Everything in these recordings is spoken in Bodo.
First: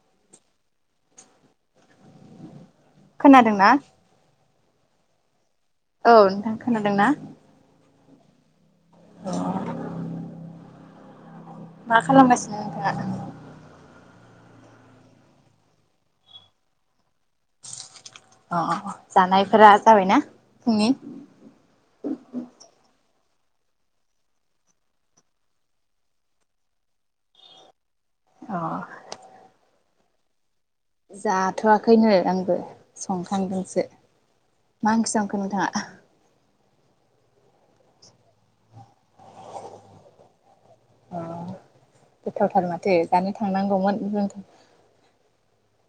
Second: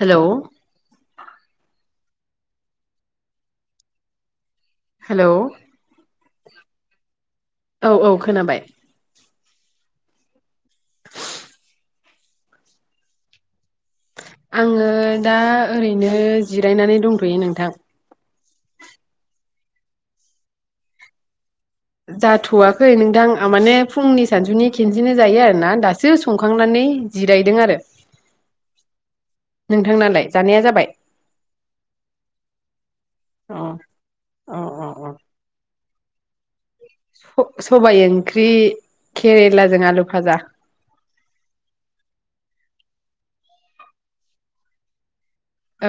हेलौ खोनादों ना? हेलौ औ नोंथां खोनादों ना? औ औ खोनाबाय अ मा खालामगासिनो नोंथाङा? आङो दा ओरैनो जिरायनानै दंथ'यो नोंथां। अ जानायफोरा जाबाय ना फुंनि? जाथ'वाखै नोंथां माने फुंनि सानसुनि खेनसेनो जायो आरो ना दासो संखांनानै जिरायदों आरो अ नोंथांनालाय जानाया जा जाथ'वाखैनो आंबो अ संखांदोंसो। अ मा ओंख्रि संखो नोंथाङा? स-सबाय ओंख्रि खेरेलाजों आलु भाजा। अ गोथावथार माथो जानो थांनांगौमोन [unintelligible]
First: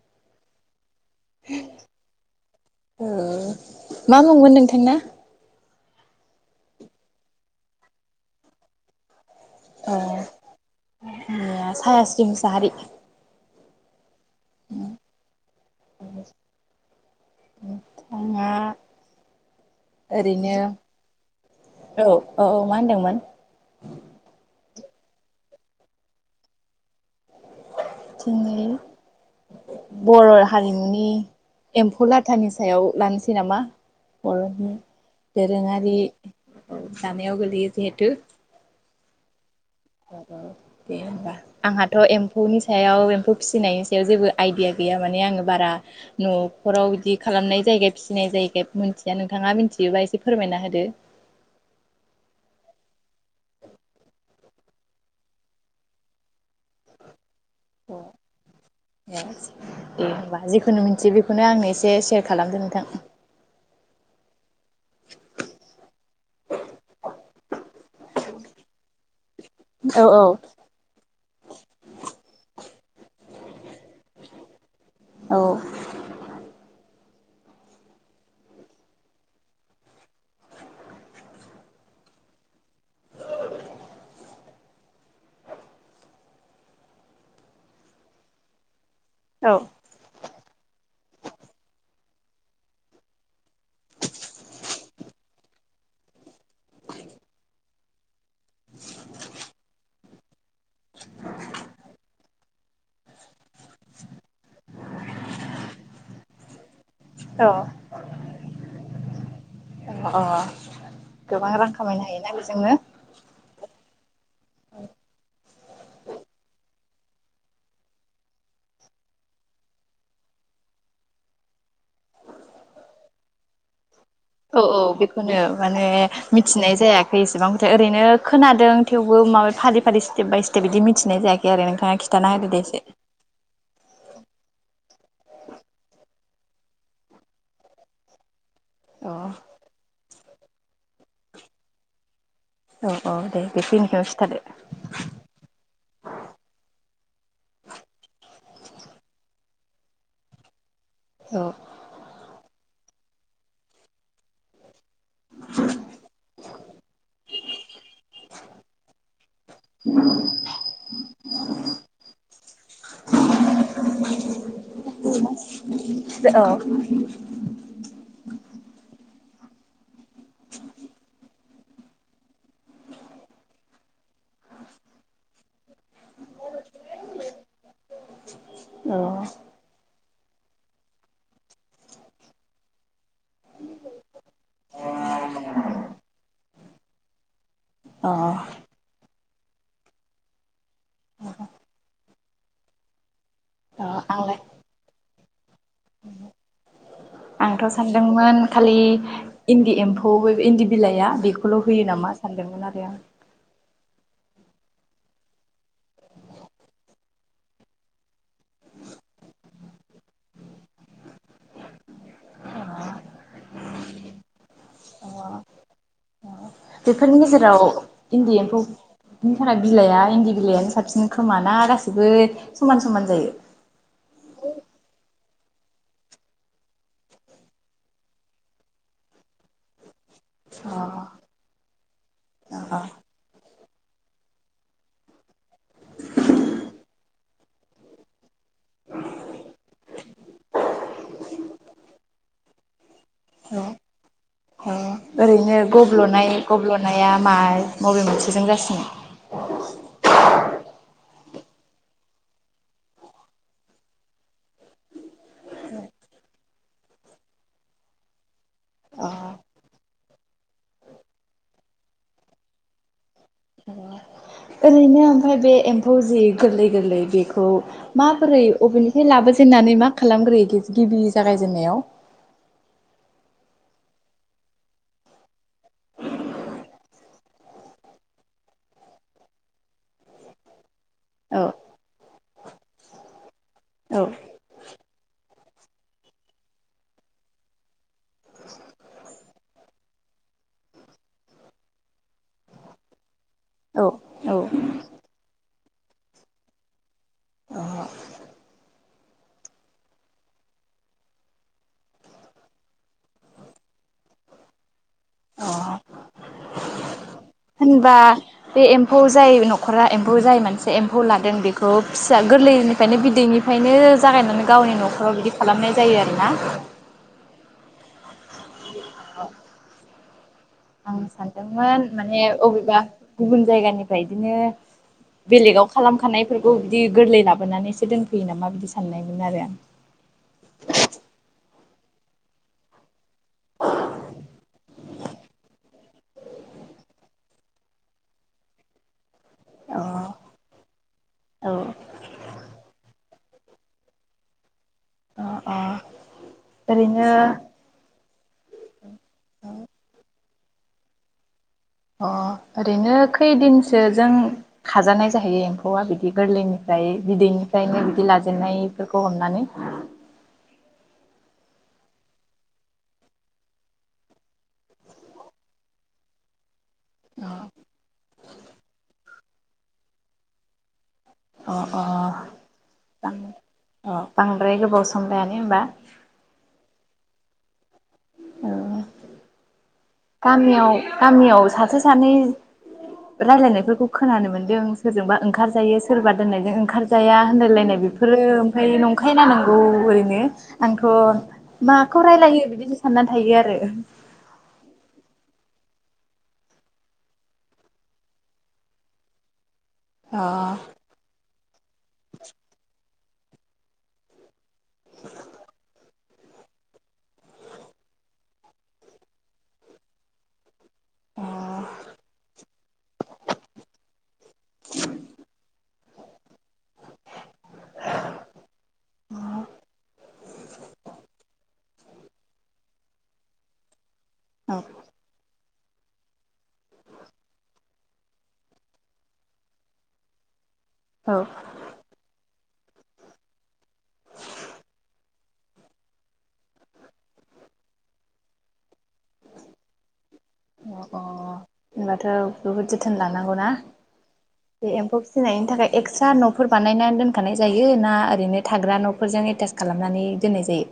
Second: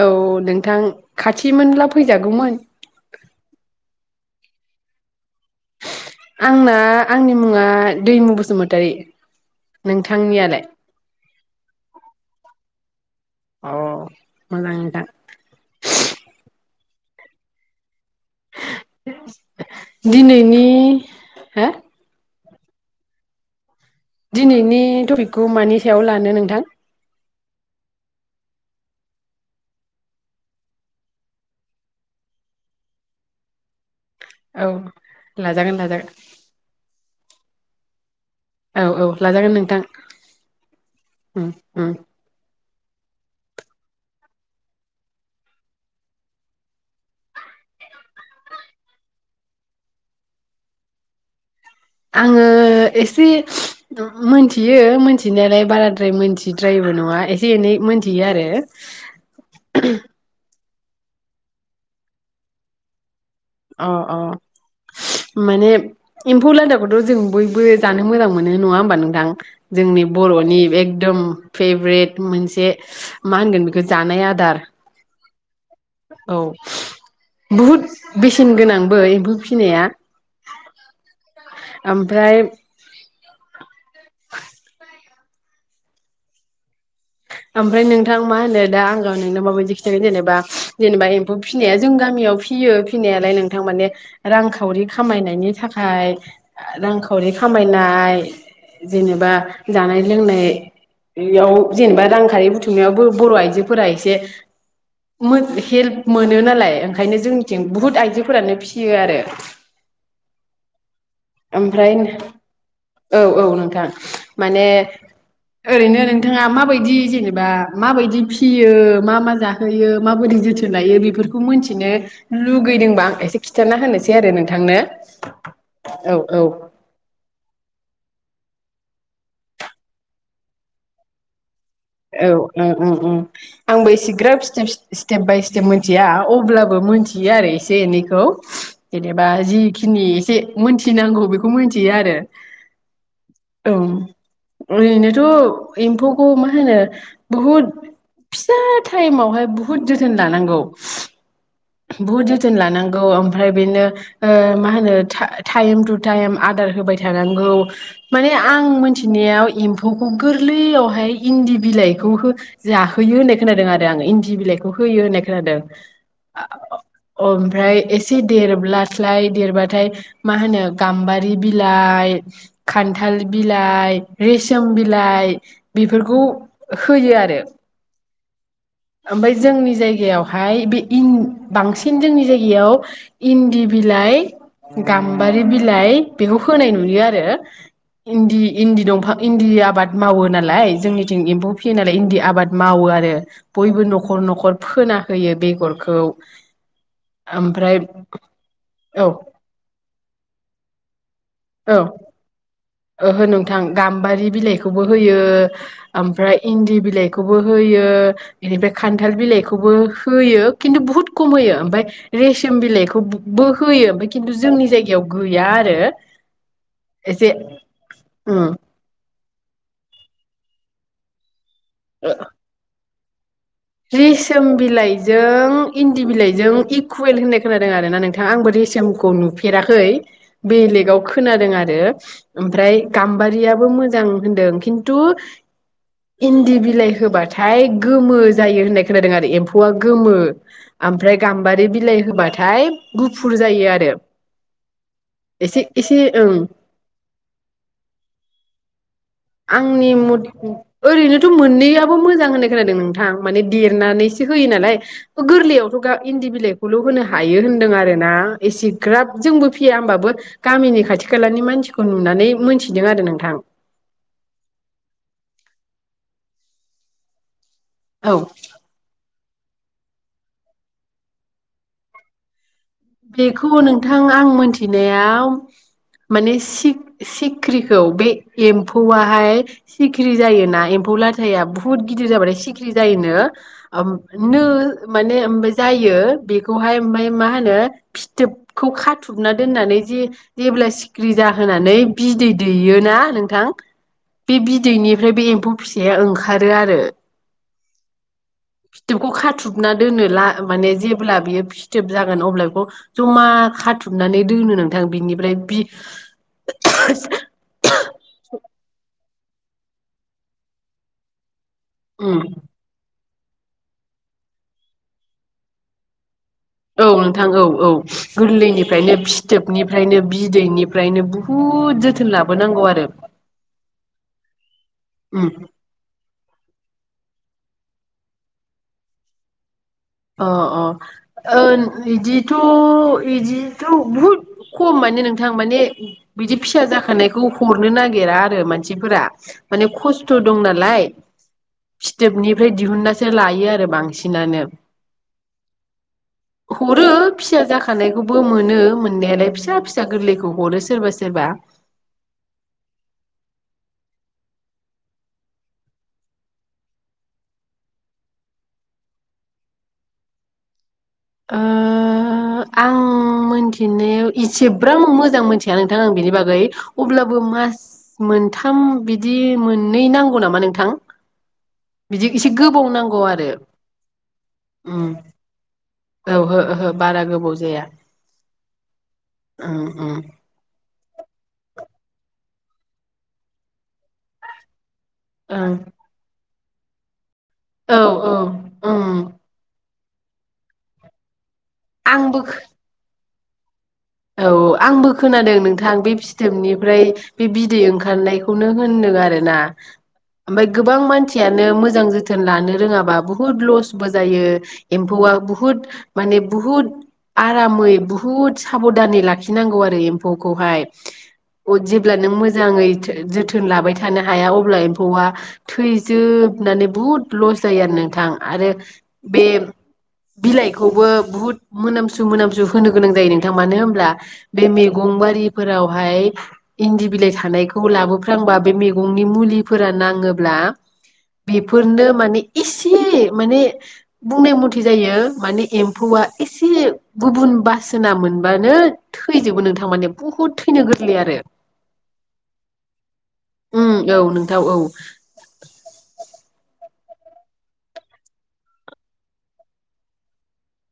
औ नोंथां खाथिमोनब्ला फैजागौमोन दंमोन नोंथां ना? आंना आंनि मुङा दैमु बसुमतारी नोंथांनियालाय साहास्रि मुसाहारि औ मोजां नोंथां उम आंना ओरैनो दिनैनि हो औ औ औ मा होनदोंमोन दिनैनि टपिकखौ मानि सायाव लानो नोंथां दिनै बर' हारिमुनि एम्फौ लाथानि सायाव लानोसै नामा औ बर'नि लाजागोन दोरोङारि लाजागोन औ जानायाव गोलैयो जिहेतु औ औ लाजागोन नों औ औ दे होनबा उम आंहाथ' एम्फौनि सायाव एम्फौ फिसिनायनि सायाव जेबो आइदिया गैया माने आङो बारा न'फोराव बिदि खालामनाय जायिखाय फिसिनाय जायिखाय मिथिया नोंथाङा मिथियोबा एसे फोरमायना होदो आङो एसे मोनथियो मोनथिनायालाय बाराद्राय मोनथिद्रायिबो नङा एसे एसे एनै मोनथियो आरो फनो मोनथियो बेखौनो आंनो एसे सेयार खालामदो नोंथां अ अ माने एम्फौ लाथाखौथ' जों बयबो जानो मोजां मोनो नङा होमबा नोंथां औ जोंनि औ बर'नि एकदम फेभरेट मोनसे मा होनगोन बेखौ जानाय आदार औ औ बहुद बेसेन गोनांबो एम्फौ फिसिनाया ओमफ्राय [inaudible] ओमफ्राय नोंथां मा होनो दा आं नोंनो औ माबायदि खिथागोन जेनेबा जेनेबा एम्फौ फिसिनाया जों गामियाव फियो फिनायालाय नोंथां माने रांखावरि खामायनायनि थाखाय रांखावरि खामायनाय जेनेबा जानाय लोंनायाव जेनेबा रांखारि बुथुमनायावबो बर' आइजोफोरा एसेमोन हेल्प मोनो नालाय। ओंखायनो औ जोंनिथिं बुहुद आइजो फोरानो फिसियो आरो। अ अ गोबां रां ओमफ्राय खामायनो हायोना बेजोंनो। औ औ नोंथां माने ओरैनो नोंथाङा माबायदि जेनेबा मााबायदि फिसियो मा मा जाहोयो माबोरै जोथोन लायो बेफोरखौ मिथिनो लुुबैदोंबा आं एसे खिन्थाना होनोसै। आरो औ नोंथांनो औ बेखौनो माने औ औ मिथिनाय जायाखै एसेबां खोथा ओरैनो खोनादों थेवबो माबा फारि फारि स्टेप बाय स्टेप बिदि मिथिनाय जायाखै। आरो नोंथाङा औ खिन्थाना होदो दे एसे औ आंबो एसेग्राब स्टेप स्टेप बाय स्टेप मिथिया अब्लाबो मिथियो आरो एसे एनैखौ। अ जेनेबा जिखिनि एसे मोनथि थिनांगौ बेखौ मिथियो आरो औ औ दे औ बेखिनिखौनो खिथादो ओरैनोथ' एम्फौखौ मा होनो बहुद फिसा टाइमावहाय बुहुद जोथोन लानांगौ। औ बहुद जोथोन लानांगौ ओमफ्राय बेनो ओ मा होनो टा टाइम टु टाइम आदार होबाय थानां औ माने आं मोनथिनायाव एम्फौखौ गोरलैयावहाय इन्दि बिलाइखौ हो जाहोयो होननाय खोनादों आरो आं इन्दि बिलाइखौ होयो होननाय खोनादों। अ औ ओमफ्राय एसे देरोब्ला फ्राय देरबाथाय माहोनो गमबारि बिलाय खनथाल रेसम बिलाय बिफ फोरखौ होयो आरो ओमफ्राय जोंनि जायगायाव। हाय बि इन बांसिन जोंनि जायगायाव इन्दि बिलाइ गाम्बारि बिलाइ बेखौ फोनाय नुयो आरो औ इन्दि इन्दि दमफां इन्दि आबाद मावो नालाय जोंनिथिं एम्फौ फियो नालाय इन्दि आबाद मावो आरो बयबो अ न'खर आंलाय न'खर फोना फोयो बेगर आंथ' सानदोंमोन खालि औ इन्दि एम्फ अ बे इन्दि बिलाइआ बेख बेखौल' औ होयो नामा सानदोंमोन आरो आं ओहो नोंथां गाम्बारि बिलाइखौबो होयो ओमफ्राय इन्दि बिलाइखौबो होयो बेनिफ्राय खान्थाल बिलाइखौबो होयो खिन्थु बुहुत खम होयो ओमफ्राय रेसम बिलाइखौबो होयो ओमफ्राय खिन्थु जोंनि जाय याव गैया आरो बेफोरनि एसे गेजेराव इन्दि उम एम्फौ बिनि थाखाय बिलाइआ इन्दि बिलाइानो साबसिन खोमान ना गासिबो समान समान जायो रेसोम बिलाइजो ओ इन्दि बिलाइजों इकुवेल होननाय खोनादों आरना नोंथाङा आंबो रेसमखौ नुफेराखै बेलेगाव खोनादों आरो अ ओमफ्राय गाम्बारिया बो मोजां होनदों खिन्थु इन्दि बिलाइ होबाथाय गोमो जायो होननाय खोनादों आरो एम्फौआ गोमो ओमफ्राय गाम्बारि बिलाइ होबाथाय गुफुर औ जायो आरो औ ओरैनो एसे एसे गब्ल'नाय ओं गब्ल'नाया मा बबे मोनसेजों जासिनो आंनि म ओरै ओरैनोथ' मोननैयाबो मोजां होननाय खोनादों नोंथां माने देरनानैसो होयो नालाय गोरलैयावथ' ग इन्दि बिलाइखौल' होनो हायो होनदों आरोना एसे ग्राब जोंबो फैया होमब गामिनि खाथि खालानि मानसिखौ नुनानै मोनथिदों आरो नोंथां ओरैनो ओमफ्राय बे एम्फौ जि गोरलै गोरलै बेखौ औ माबोरै अबेनिफ्राय लाबो दोननानै मा खालामग्रोयो गिबि जागायजेननायाव बेखौ नोंथां आं मोनथिनायाव माने सिख्रिखौ बे एम्फौआहाय सिखिरि जायोना एमफौ थ औ लाथाया बहुत गदिर जाबाथाय सि ख्रि जायोनो आम औ नो माने ओमफ्राय जायो बेखौहाय ओमफ्राय मा होनो फिथोबखौ खाथुबना दोननानै जे जेब्ला सिखिरि जाहोनानै बिदै दैयोना नोंथां औ बे औ बिदैनिफ्राय बे एम्फौ फिसाया ओंखारो आरो फिथोबखौ खाथुबना दोनो माने जेब्ला बियो फिथोब जागोन अब्ला बेखौ जमा खाथुबनानै दोनो नोंथां बिनिफ्राय बि होनबा बे एम्फौ जाय न'रा एम्फौ जाय मोनसे एम्फौ लादों बे खौ उम फिसा गोरलैनिफ्रायनो बि उन्दैनिफ्रायनो जागायनानै गावनि न'खराव बिदि खालामनाय जायो आरोना औ नोंथां औ औ गोरलैनि फ्रायनो फिथोबनिफ्रायनो आं बिदैनिफ्रायनो बुहुद सानदोंमोन जोथोन माने लाबोनांगौ अबेबा आरो गुबुन जायगानिफ्राय बिदिनो उम बेलेगाव खालामखानायफोर खौ बिदि गोरलै लाबोनानै एसे दोनफैयो नामा बिदि साननायमोन आरो आं अ अ ओ इदिथ' इदिथ' बहुद खम माने नोंथां माने बिदि फिसा जाखानायखौ हरनो नागिरा आरो मानसिफोरा माने आं खस्थ' दं नालाय अ औ फिथोबनिफ्राय दिहुननासो लायो थायो आरो बांसिनानो अ अ हरो ओरैनो फिसा जाखानायखौ बो मोनो मोनायालाय फिसा फिसा गोरलैखौ हरो सोरबा सोरबा अ ओरैनो खैदिनसो जों खाजानाय जाहैयो एम्फौआ बिदि गोरलैनिफ्राय बिदैनिफ्रायनो बिदि लाजेननायफोरखौ हमनानै आं मिथिनायाव एसेब्रां मोजां मोनथिया नोंथां आं बिनि बागै अब्लाबो मास मोनथाम बिदि दि मोननै नांगौ नामा नोंथां अ अ अ बिदि एसे गोबाव नांगौ बां आरो अ बांद्राय गोबाव उम समलायानो होनबा औ ओहो ओहो बारा गोबाव जाया ओं गामियाव गामियाव सासे सानै रायलायनायफोरखौ खोनानो मोन्दों सोरजोंबा ओं ओंखारजायो सोरबा दोननायजों ओंखारजाया आनदायलायनाय औ औ बेफोरो ओमफ्राय उम नंखाय ना नांगौ [inaudible] माखौ आंबो रायलायो बिदिनो साननानै थायो आरो औ आंबो खोनादों नोंथां बे फिथोबनिफ्राय बे बिदै ओंखारनायखौनो होनदों आरोना ओमफाय अ गोबां मानसियानो मोजां जोथोन लानो रोङाबा बु बहुद लसबो जायो एम्फौआ बुहुद माने बुहुत आरामै बुहुत खाबदानै लाखिनांगौ आरो एम्फौखौहाय जेब्ला नों मोजाङै जोथोन लाबाय थानो हाया अब्ला एम्फौआ थैजो जोबनानै बुहुद लस जायो आरो नोंथां आरो बे बिलाइखौबो बुहुद मोनामसु मोनामसु होनो गोनां जायो नों मानो होनोब्ला बे मेगं बारि फोरावहाय इन्दि बिलाइ थानायखौ लाबो फ्लांबा बे मैगंनि मुलिफोरा नाङोब्ला औ बेफोरनो माने इस एसे माने बुंनाय मथे जायो माने एम्फौआ एसे गुबुन बासोना मोन बानो अ अ आरो होनबाथ' बहुद जोथोन लानांगौना उम औ नोंथां औ बे एम्फौ फिसिनायनि थाखाय एक्स्रा न' फोर बानायनानै दोनखानाय जायो ना ओरैनो थाग्रा न'फोरजों एटास खालामनानै दोननाय जायो।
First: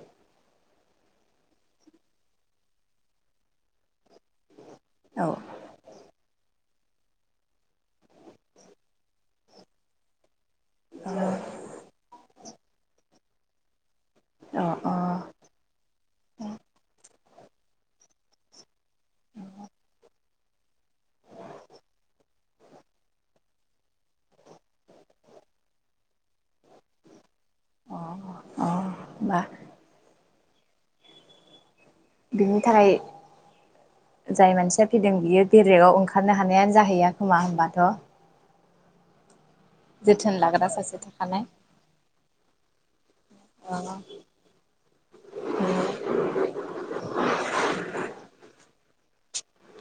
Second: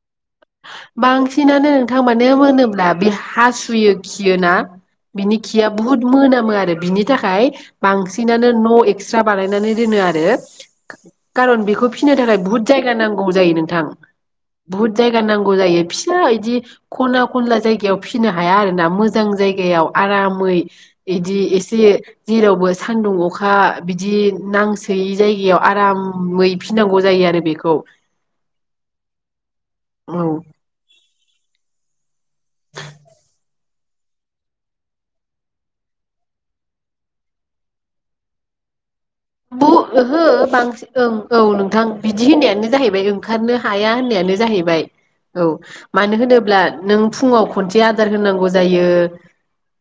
बांसिनानो नोंथां मानो होनोब्ला बे हासुयो खियो ना। औ बिनि खिया बुहुत मोनामो आरो। बिनि थाखाय बांसिन बांसिननो न' एक्सट्रा बानायनानै दोनो आरो खारन बेखौ फिसिनो थाखाय बुहुद जायगा नांगौ। औ जायो नोंथां। अ अ ग जायो फिसा बिदि खनला खनला जायगायाव फिसिनो हाया आरो ना। मोजां जायगायाव आराम मै बिदि एसे जेरावबो सानदुं अखा बिदि नांसोयै जायगायाव आरामै फिननांगौ जायो आरो बेखौ अ अ बा औ बिनि थाखाय जाय मानसिया फैदों बियो बेरेगाव ओंखारनो हानायानो जाहैया खोमा होनोमबाथ' ब ओहो लाग्रा सासे बांसिन ओं औ थाखानाय नोंथां बिदि होननायानो जाहैबाय ओंखारनो औ हाया होननायानो जाहैबाय औ मानो होनोब्ला नों फुङाव खनसे आदार होनांगौ जायो।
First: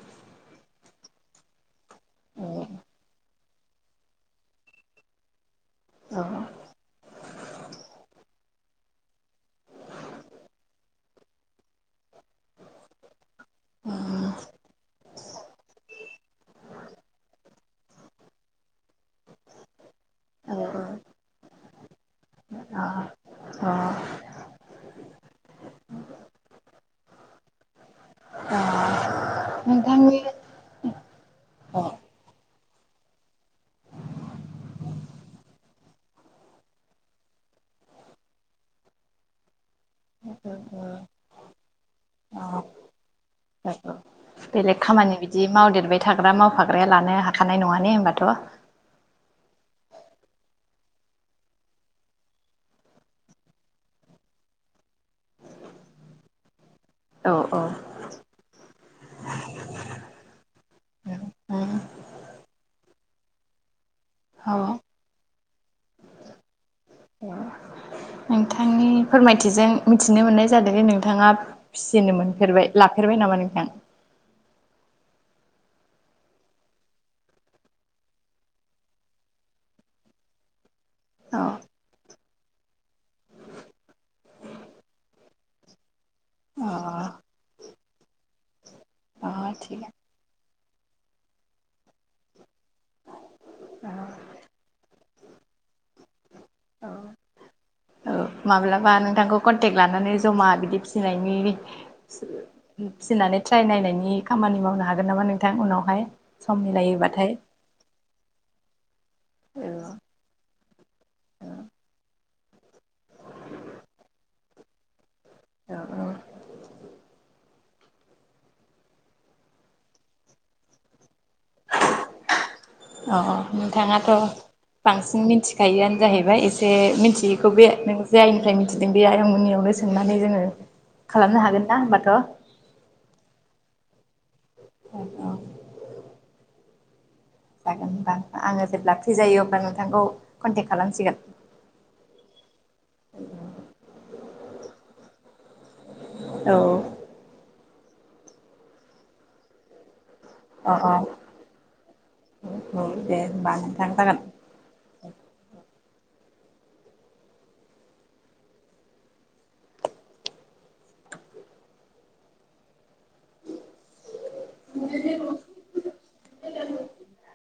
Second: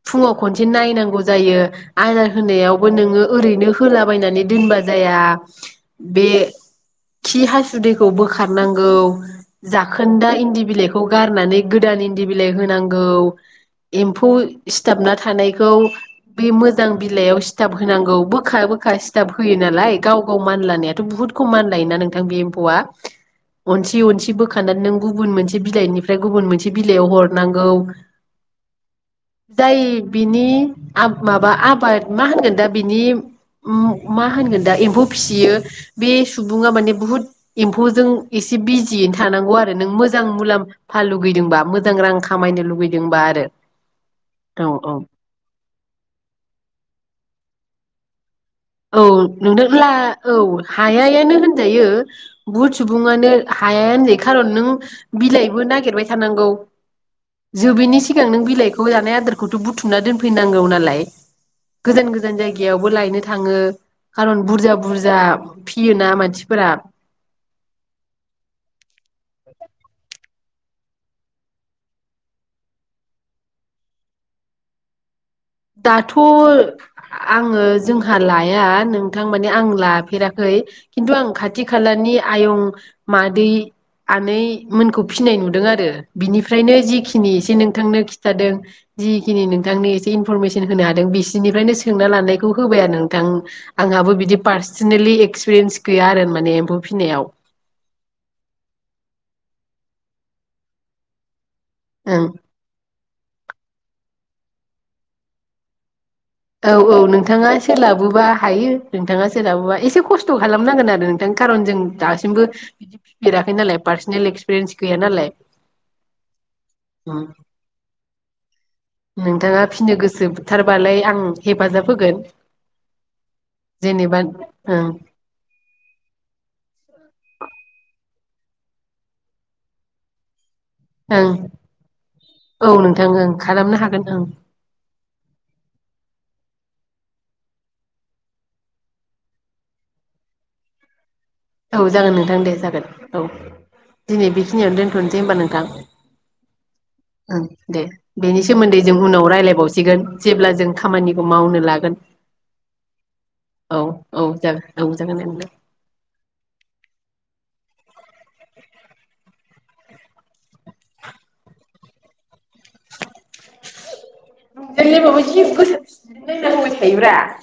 फुङाव खनसे नायनांगौ जायो। आदार होनायावबो नोङो ओरैनो होला बायनानै दोनबा जाया औ बे खि हासुदैखौ बोखारनांगौ जाखोन्दा इन्दि बिलाइखौ गारनानै गोदान इन- दि बिलाइ होनांगौ एम्फौ सिथाबना थानायखौ बे मोजां बिलाइयाव सिथाब होनांगौ बोखा बो खा सिथाब होयो नालाय गाव गाव औ मानलानायाथ' बुहुत खम मानलायोना नों थां बे एम्फौआ अनसि अनसि बोखानांगौ गुबुन मोनसे बिलाइनिफ्राय गुबुन मोनसे बिलाइयाव हरनांगौ जाय नोंथांनि बिनि माबा आबाद मा होनगोन दा बिनि मा होनगोन दा एम्फौ फिसियो बे सुबुङा माने बुहुद एम्फौजों एसे बिजियैनो थानांगौ आरो नों मोजां मुलाम्फा लुगैदोंबा मोजां रां खामायनो लुगैदोंबा आरो औ बेलेग औ खामानि बिदि मावदेरबाय थाग्रा मावफाग्राया लानो हाखानाय नङा ने बाथ' औ नोंथ' औ हायायानो होनजायो बहुद सुबुङानो हाया होनजायो खारन नों बिलाइबो नागिरबाय थानांगौ औ जोबिनि सि सिगां नों बिलाइखौ जानाय आदारखौथ' बुथुमना दोनफैनांगौ नालाय गोजान गोजान जायगायावबो लायनो थाङो खारन औ बुरजा बुरजा फियोना मानसिफोरा नोंथांनि फोरमायथिजों मिथिनो मोननाय जादों जे नोंथाङा फिसिनो मोनफेरबाय लाफेरबाय नामा नोंथां? दाथ' आङो जोंहा लाया नोंथां माने आं लाफेराखै खिनथु आं औ खाथि खालानि आयं मादै आनै मोनखौ फिनाय नुदों आरो बिनिफ्रायनो जिखिनि एसे नोंथांनो खिथादों जिखिनि नोंथांनो एसे इन फरमेसन होनो हादों बिसिनिफ्रायनो सोंना लानायखौ होबाय आरो नोंथां आंहाबो बिदि पार्सनेलि एक्सपिरियेन्स गैया आरो माने एम्फौ फिनायाव। औ माब्लाबा नोंथांखौ कन्टेक्ट लानानै जमा बिदि फिसिनायनि ओं फिसिनानै ट्राइ नायनायनि खामानि मावनो हागोन नामा नोंथां उनावहाय सम औ औ मिलायोबाथाय नोंथाङा सोलाबोबा हायो नोंथाङा सोलाबोबा एसे औ खस्थ' खालामनांगोन आरो नोंथांनि खारन जों दासिमबो बिदि फिफेराखै नालाय पार्सनेल एक्सपिरियेन्स गैया नालाय। उम नोंथाङा फिनो गोसोथारबालाय आं हेफाजाब होगोन। अ नोंथाङाथ' जेनेबा ओं बांसिन मिथिखायोआनो जाहैबाय एसे मिथि बेखौ बे नों जे आइनिफ्राय मिथिदों बे आयंमोननियावनो सोंनानै जोङो ओं खालामनो हागोन ना होमबाथ' औ नोंथां ओं खालामनो हागोन। औ औ औ जागोन होमबा आङो जेब्ला फ्रि जायो अब्ला नोंथांखौ कन्टेक खालामसिगोन। औ जागोन नोंथां दे जागोन औ दिनै बेखिनियावनो दोनथ'नोसै होनबा नोंथां औ ओं। दे बेनि सोमोन्दै जों उनाव रायलायबावसिगोन। जेब्ला जों अ अ खामानिखौ मावनो लागोन औ दे होमबा औ नोंथां औ जागोन औ जागोन दे नोंथां [unintelligible]